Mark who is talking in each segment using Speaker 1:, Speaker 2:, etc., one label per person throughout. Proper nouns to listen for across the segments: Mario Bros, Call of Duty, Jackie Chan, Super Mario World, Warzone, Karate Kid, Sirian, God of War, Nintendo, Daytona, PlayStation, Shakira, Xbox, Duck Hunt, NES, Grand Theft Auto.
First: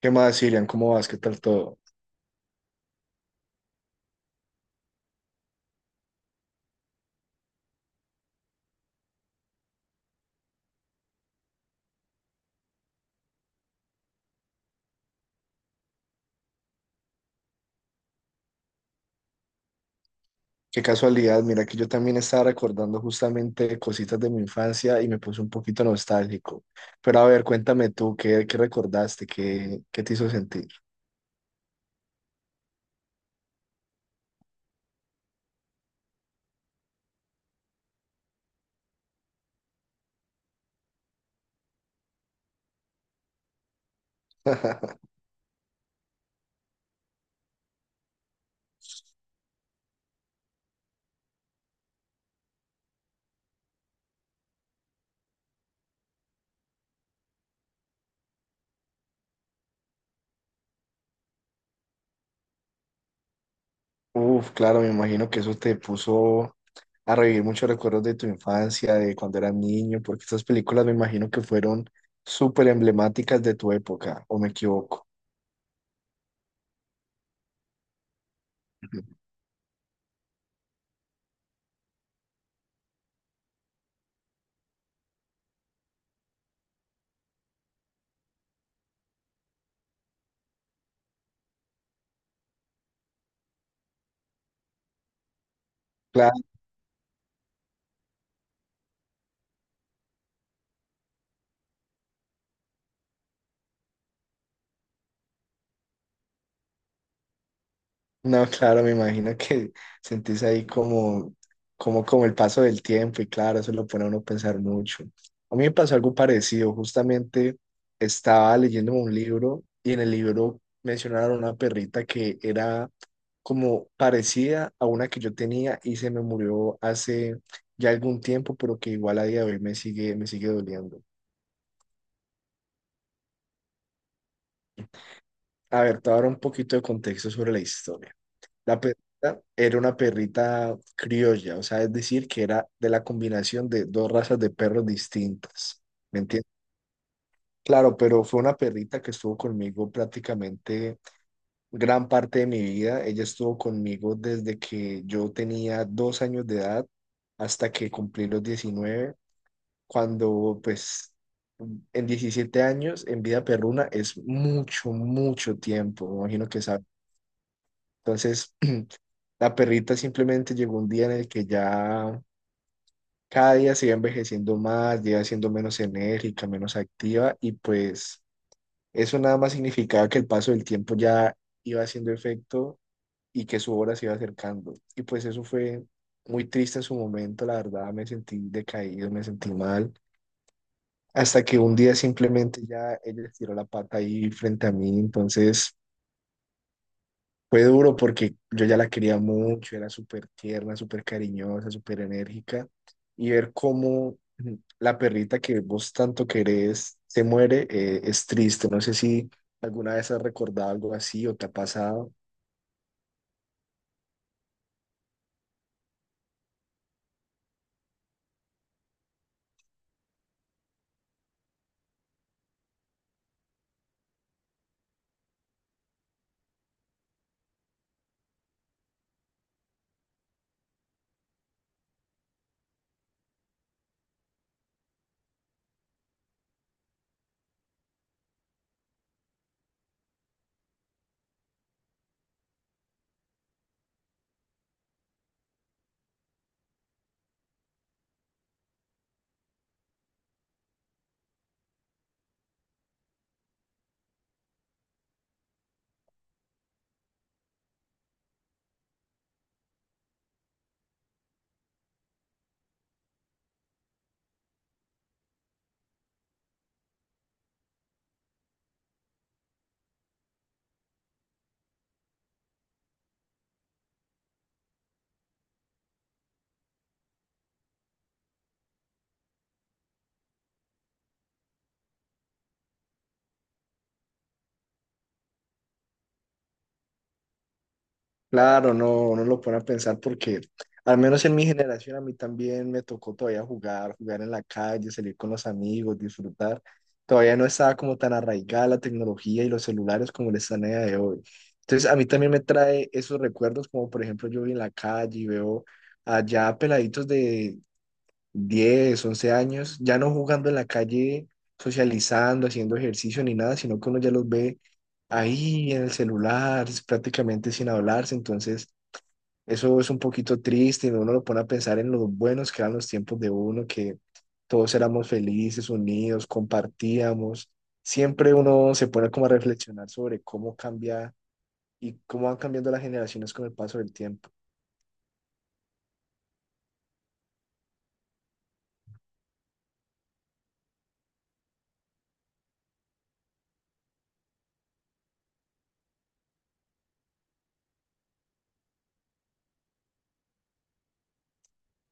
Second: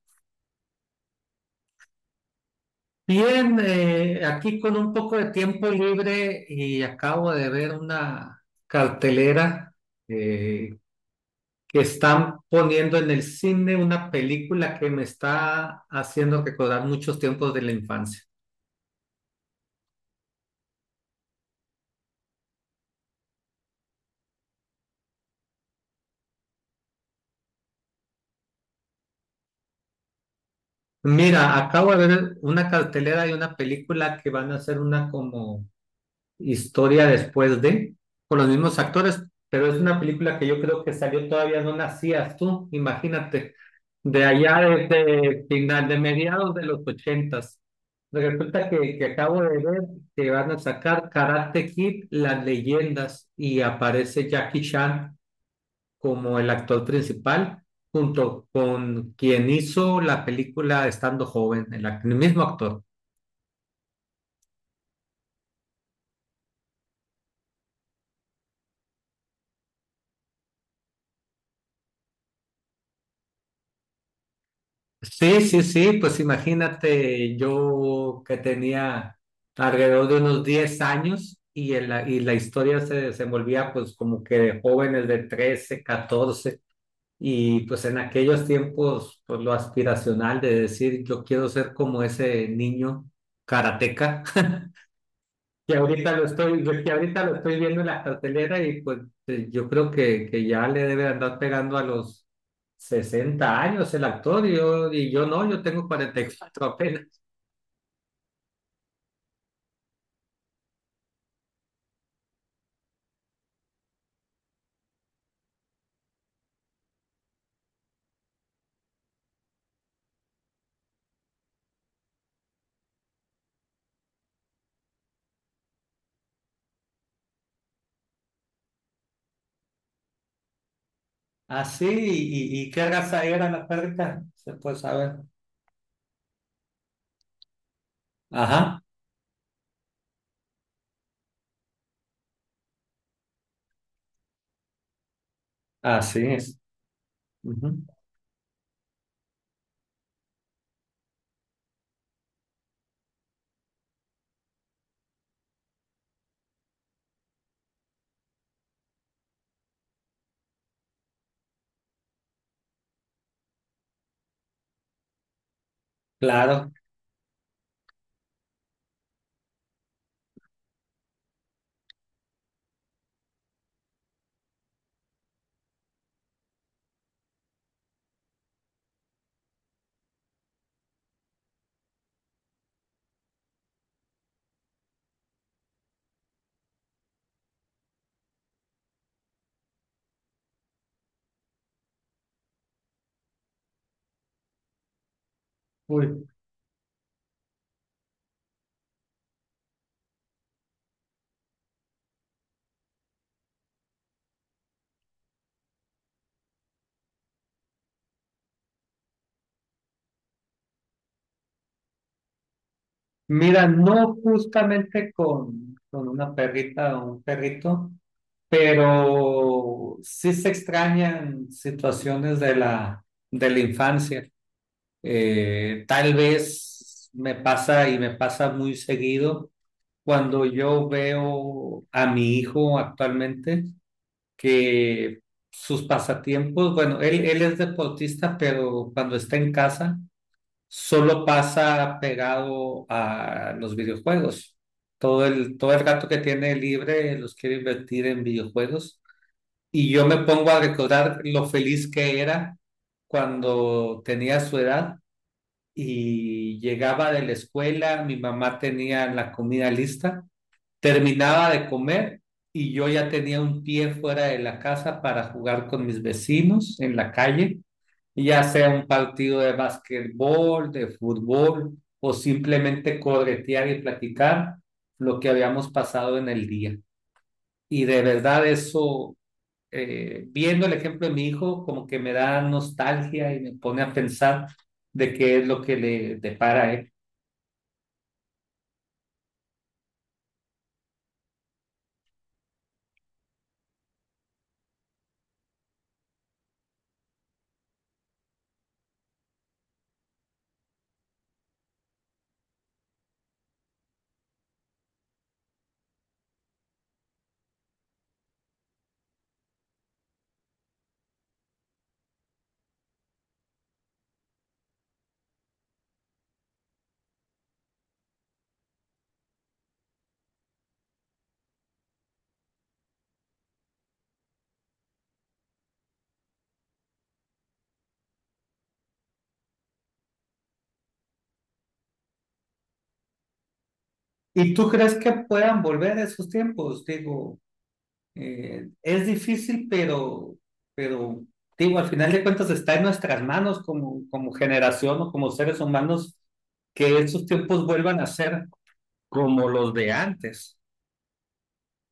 Speaker 1: ¿Qué más, Sirian? ¿Cómo vas? ¿Qué tal todo?
Speaker 2: Bien, aquí con un poco de tiempo libre y acabo de ver una cartelera eh, que están poniendo en el cine una película que me está haciendo recordar muchos tiempos de la infancia.
Speaker 1: Qué casualidad, mira que yo también estaba recordando justamente cositas de mi infancia y me puse un poquito nostálgico. Pero a ver, cuéntame tú, ¿qué recordaste? ¿Qué te hizo sentir?
Speaker 2: Mira, acabo de ver una cartelera y una película que van a hacer una como historia después de, con los mismos actores, pero es una película que yo creo que salió todavía no nacías tú, imagínate. De allá desde final de mediados de los ochentas. Resulta que acabo de ver que van a sacar Karate Kid, las leyendas, y aparece Jackie Chan como el actor principal, junto con quien hizo la película estando joven, el mismo actor.
Speaker 1: Uf, claro, me imagino que eso te puso a revivir muchos recuerdos de tu infancia, de cuando eras niño, porque estas películas me imagino que fueron súper emblemáticas de tu época, ¿o me equivoco?
Speaker 2: Sí, sí, sí, pues imagínate yo que tenía alrededor de unos 10 años y, y la historia se desenvolvía pues como que de jóvenes de 13, 14, y pues en aquellos tiempos pues lo aspiracional de decir yo quiero ser como ese niño karateca que ahorita lo estoy, yo que ahorita lo estoy viendo en la cartelera y pues yo creo que ya le debe andar pegando a los 60 años el actor, y yo, no, yo tengo 44 apenas.
Speaker 1: No, claro, me imagino que sentís ahí como, como el paso del tiempo y claro, eso lo pone a uno a pensar mucho. A mí me pasó algo parecido, justamente estaba leyendo un libro y en el libro mencionaron una perrita que era como parecida a una que yo tenía y se me murió hace ya algún tiempo, pero que igual a día de hoy me sigue doliendo.
Speaker 2: Así, y qué raza era la perrita? Se puede saber.
Speaker 1: A ver, te voy a dar un poquito de contexto sobre la historia. La
Speaker 2: Ajá,
Speaker 1: perrita era una perrita criolla, o sea, es decir, que era de la combinación de dos razas de perros distintas. ¿Me
Speaker 2: así
Speaker 1: entiendes?
Speaker 2: es. Ujú.
Speaker 1: Claro, pero fue una perrita que estuvo conmigo prácticamente gran parte de mi vida. Ella estuvo conmigo desde que yo tenía dos años de edad hasta que cumplí los 19, cuando pues en 17 años en vida perruna es mucho, mucho tiempo, me imagino que
Speaker 2: Claro.
Speaker 1: sabes. Entonces, la perrita simplemente llegó un día en el que ya cada día se iba envejeciendo más, ya iba siendo menos enérgica, menos activa y pues eso nada más significaba que el paso del tiempo ya iba haciendo efecto y que su hora se iba acercando. Y pues eso fue muy triste en su momento, la verdad me sentí decaído, me sentí mal, hasta que un día simplemente ya ella estiró la pata ahí frente a mí, entonces
Speaker 2: Uy.
Speaker 1: fue duro porque yo ya la quería mucho, era súper tierna, súper cariñosa, súper enérgica. Y ver cómo la perrita que vos tanto querés se muere, es triste. No sé si alguna vez has recordado algo así o te ha pasado.
Speaker 2: Mira, no justamente con, una perrita o un perrito, pero sí se extrañan situaciones de la infancia. Tal vez me pasa y me pasa muy seguido cuando yo veo a mi hijo actualmente, que sus pasatiempos, bueno, él es deportista, pero cuando está en casa solo pasa pegado a los videojuegos. Todo el rato que tiene libre los quiere invertir en videojuegos, y yo me pongo a recordar lo feliz que era cuando tenía su edad y llegaba de la escuela, mi mamá tenía la comida lista, terminaba de comer y yo ya tenía un pie fuera de la casa para jugar con mis vecinos en la calle, ya sea un partido de básquetbol, de fútbol, o simplemente corretear y platicar lo que habíamos pasado en el día. Y de verdad eso, viendo el ejemplo de mi hijo, como que me da nostalgia y me pone a pensar de qué es lo que le depara a él.
Speaker 1: Claro, no, no lo pone a pensar porque al menos en mi generación a mí también me tocó todavía jugar, jugar en la calle, salir con los amigos, disfrutar. Todavía no estaba como tan arraigada la tecnología y los celulares como lo están a día de hoy. Entonces a mí también me trae esos recuerdos como por ejemplo yo voy en la calle y veo allá peladitos de 10, 11 años, ya no jugando en la calle, socializando, haciendo ejercicio ni nada, sino que uno ya los ve ahí en el celular, es prácticamente sin hablarse. Entonces, eso es un poquito triste y uno lo pone a pensar en los buenos que eran los tiempos de uno, que todos éramos felices, unidos, compartíamos. Siempre uno se pone como a reflexionar sobre cómo cambia y cómo van cambiando las generaciones con el paso del tiempo.
Speaker 2: ¿Y tú crees que puedan volver a esos tiempos? Digo, es difícil, pero, digo, al final de cuentas está en nuestras manos, como generación o como seres humanos, que esos tiempos vuelvan a ser como los de antes.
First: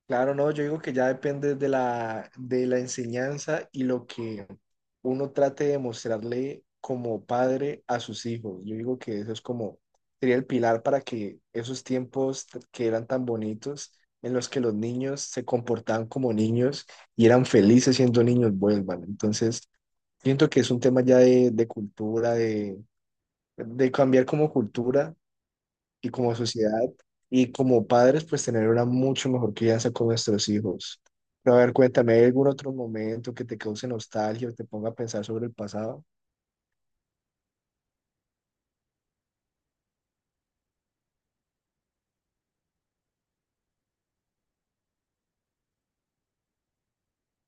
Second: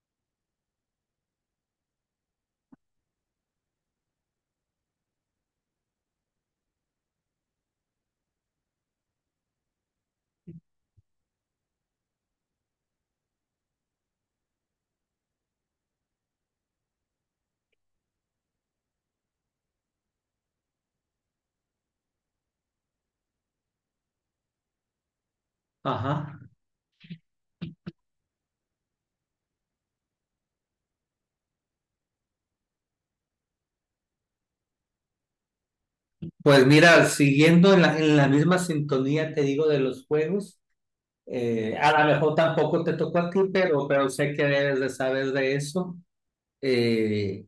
Speaker 1: Claro, no, yo digo que ya depende de la enseñanza y lo que uno trate de mostrarle como padre a sus hijos. Yo digo que eso es como, sería el pilar para que esos tiempos que eran tan bonitos, en los que los niños se comportaban como niños y eran felices siendo niños, vuelvan. Entonces, siento que es un tema ya de cultura, de cambiar como cultura y como
Speaker 2: Ajá.
Speaker 1: sociedad y como padres, pues tener una mucho mejor crianza con nuestros hijos. Pero a ver, cuéntame, ¿hay algún otro momento que te cause nostalgia o te ponga a pensar sobre el pasado?
Speaker 2: Pues mira, siguiendo en la, misma sintonía, te digo, de los juegos. A lo mejor tampoco te tocó a ti, pero sé que debes de saber de eso. Eh,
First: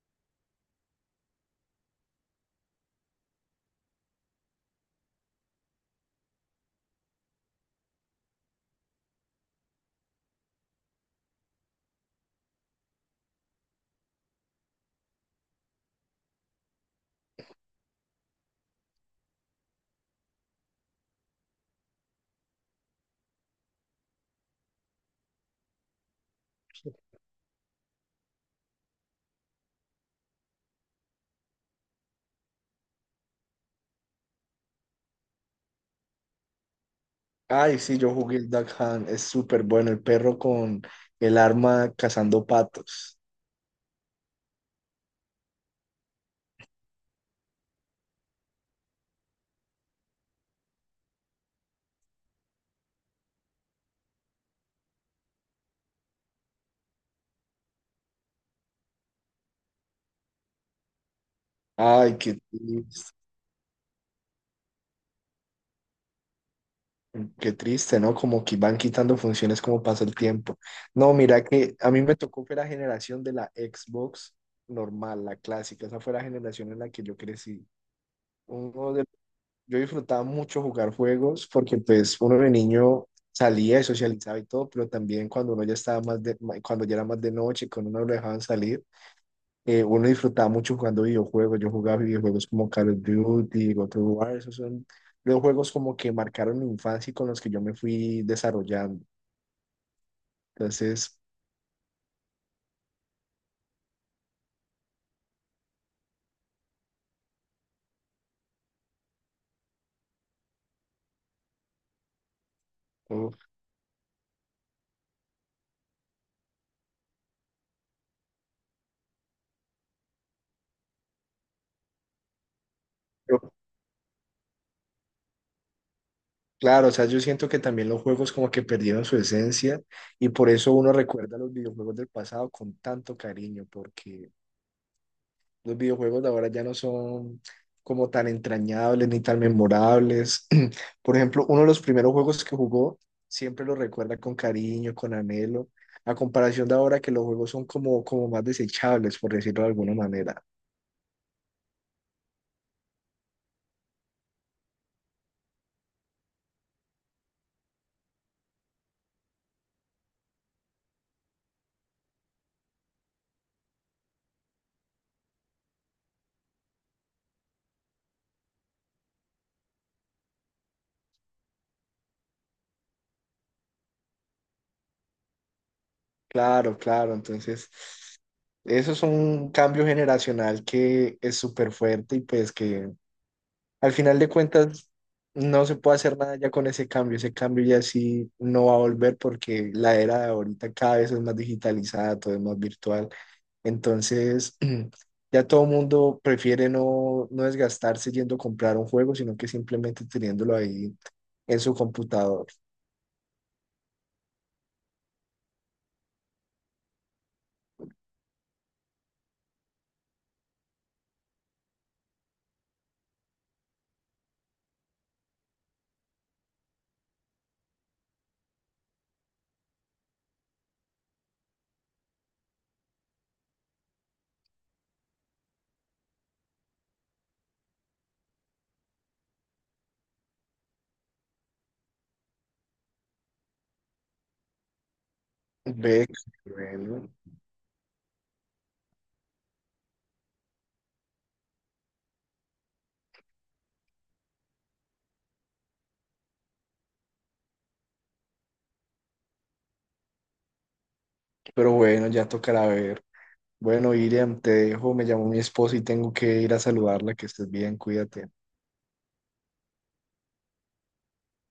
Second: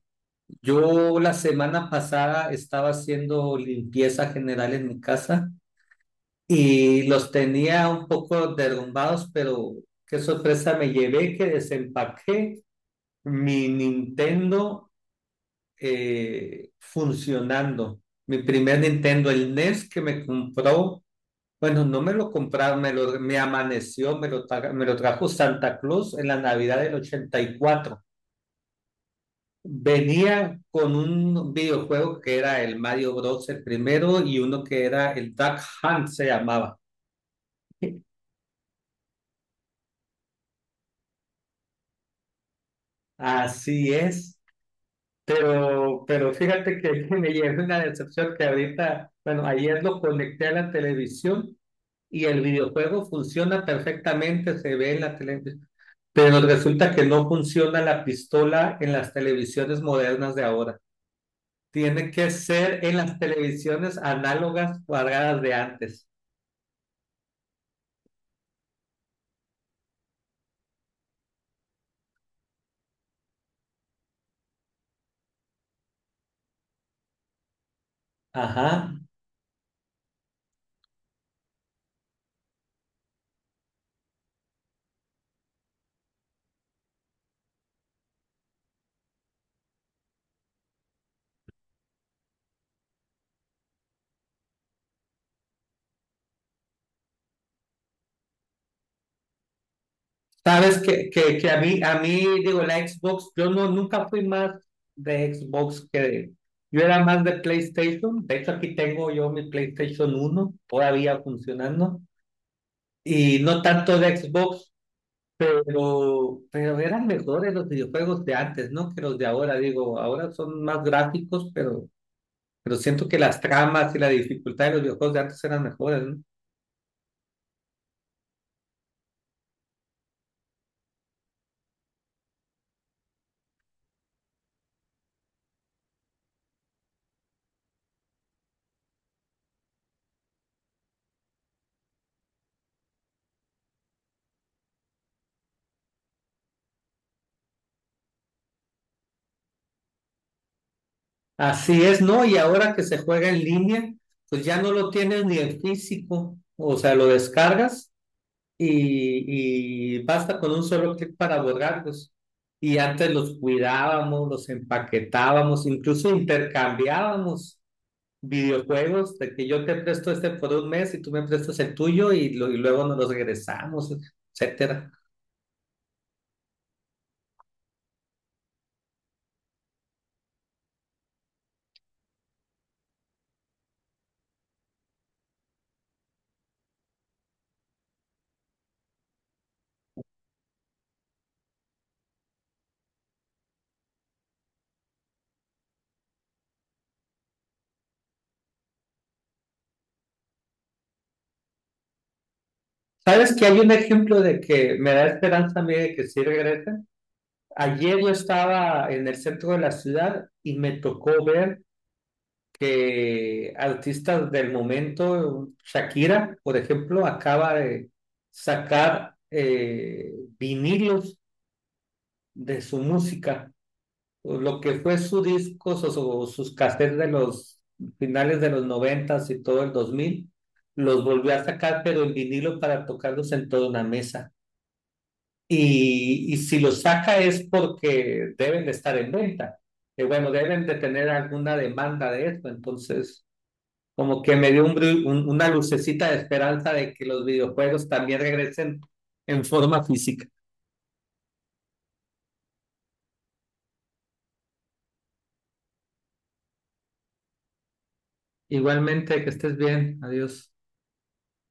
Speaker 2: yo la semana pasada estaba haciendo limpieza general en mi casa y los tenía un poco derrumbados, pero qué sorpresa me llevé que desempaqué mi Nintendo, funcionando. Mi primer Nintendo, el NES, que me compró, bueno, no me lo compraron, me amaneció, me lo trajo Santa Claus en la Navidad del 84. Venía con un videojuego que era el Mario Bros., el primero, y uno que era el Duck Hunt, se llamaba.
Speaker 1: Ay, sí, yo jugué el Duck Hunt, es súper bueno, el perro con el arma cazando patos.
Speaker 2: Así es, pero, fíjate que me llevé una decepción, que ahorita, bueno, ayer lo conecté a la televisión y el videojuego funciona perfectamente, se ve en la televisión, pero resulta que no funciona la pistola en las televisiones modernas de ahora. Tiene
Speaker 1: Ay,
Speaker 2: que ser en las televisiones análogas cuadradas de antes.
Speaker 1: qué triste, ¿no? Como que van quitando funciones como pasa el tiempo. No, mira que a mí me tocó fue la generación de la Xbox normal, la clásica, esa fue la generación en la que yo crecí.
Speaker 2: Ajá.
Speaker 1: Uno de yo disfrutaba mucho jugar juegos porque pues uno de niño salía y socializaba y todo, pero también cuando uno ya estaba cuando ya era más de noche, cuando uno lo dejaban salir, uno disfrutaba mucho jugando videojuegos. Yo jugaba videojuegos como Call of Duty, God of War, esos son los juegos como que marcaron mi infancia y con los que yo me fui desarrollando.
Speaker 2: Sabes que,
Speaker 1: Entonces,
Speaker 2: que, que a mí, digo, la Xbox, yo no, nunca fui más de Xbox que de, yo era más de PlayStation. De hecho, aquí tengo yo mi PlayStation uno todavía funcionando.
Speaker 1: uf,
Speaker 2: Y no tanto de Xbox, pero, eran mejores los videojuegos de antes, ¿no? Que los de ahora, digo, ahora son más gráficos, pero siento que las
Speaker 1: yo-
Speaker 2: tramas y la dificultad de los videojuegos de antes eran mejores, ¿no?
Speaker 1: claro, o sea, yo siento que también los juegos como que perdieron su esencia y por eso uno recuerda los videojuegos del pasado con tanto cariño, porque los videojuegos de ahora ya no son como tan entrañables ni tan memorables. Por ejemplo, uno de los primeros juegos que jugó siempre lo recuerda con cariño, con anhelo, a comparación de ahora que los juegos son como, como más desechables, por decirlo de alguna manera.
Speaker 2: Así es, ¿no? Y ahora que se juega en línea, pues ya no lo tienes ni en físico, o sea, lo descargas y basta con un solo clic para borrarlos. Y antes los cuidábamos, los empaquetábamos, incluso intercambiábamos videojuegos, de que yo te presto este por un mes y tú me prestas el tuyo y luego nos los regresamos, etcétera.
Speaker 1: Claro, claro, entonces eso es un cambio generacional que es súper fuerte y pues que al final de cuentas, no se puede hacer nada ya con ese cambio. Ese cambio ya sí no va a volver porque la era de ahorita cada vez es más digitalizada, todo es más virtual. Entonces, ya todo el mundo prefiere no, no desgastarse yendo a comprar un juego, sino que simplemente teniéndolo ahí en su computador.
Speaker 2: ¿Sabes que hay un ejemplo de que me da esperanza a mí de que sí regresen? Ayer yo estaba en el centro de la ciudad y me tocó ver que artistas del momento, Shakira, por ejemplo, acaba de sacar, vinilos de su música. Lo que fue su discos o sus cassettes de los finales de los noventas y todo el dos mil, los volvió a sacar, pero en vinilo para tocarlos en toda una mesa.
Speaker 1: Ve,
Speaker 2: Y si los
Speaker 1: bueno,
Speaker 2: saca es porque deben de estar en venta, que bueno, deben de tener alguna demanda de esto. Entonces, como que me dio una lucecita de esperanza de que los videojuegos también regresen en forma física.
Speaker 1: pero bueno, ya tocará ver. Bueno, Iriam, te dejo, me llamó mi esposa y tengo que ir a saludarla, que estés bien, cuídate.
Speaker 2: Igualmente, que estés bien. Adiós.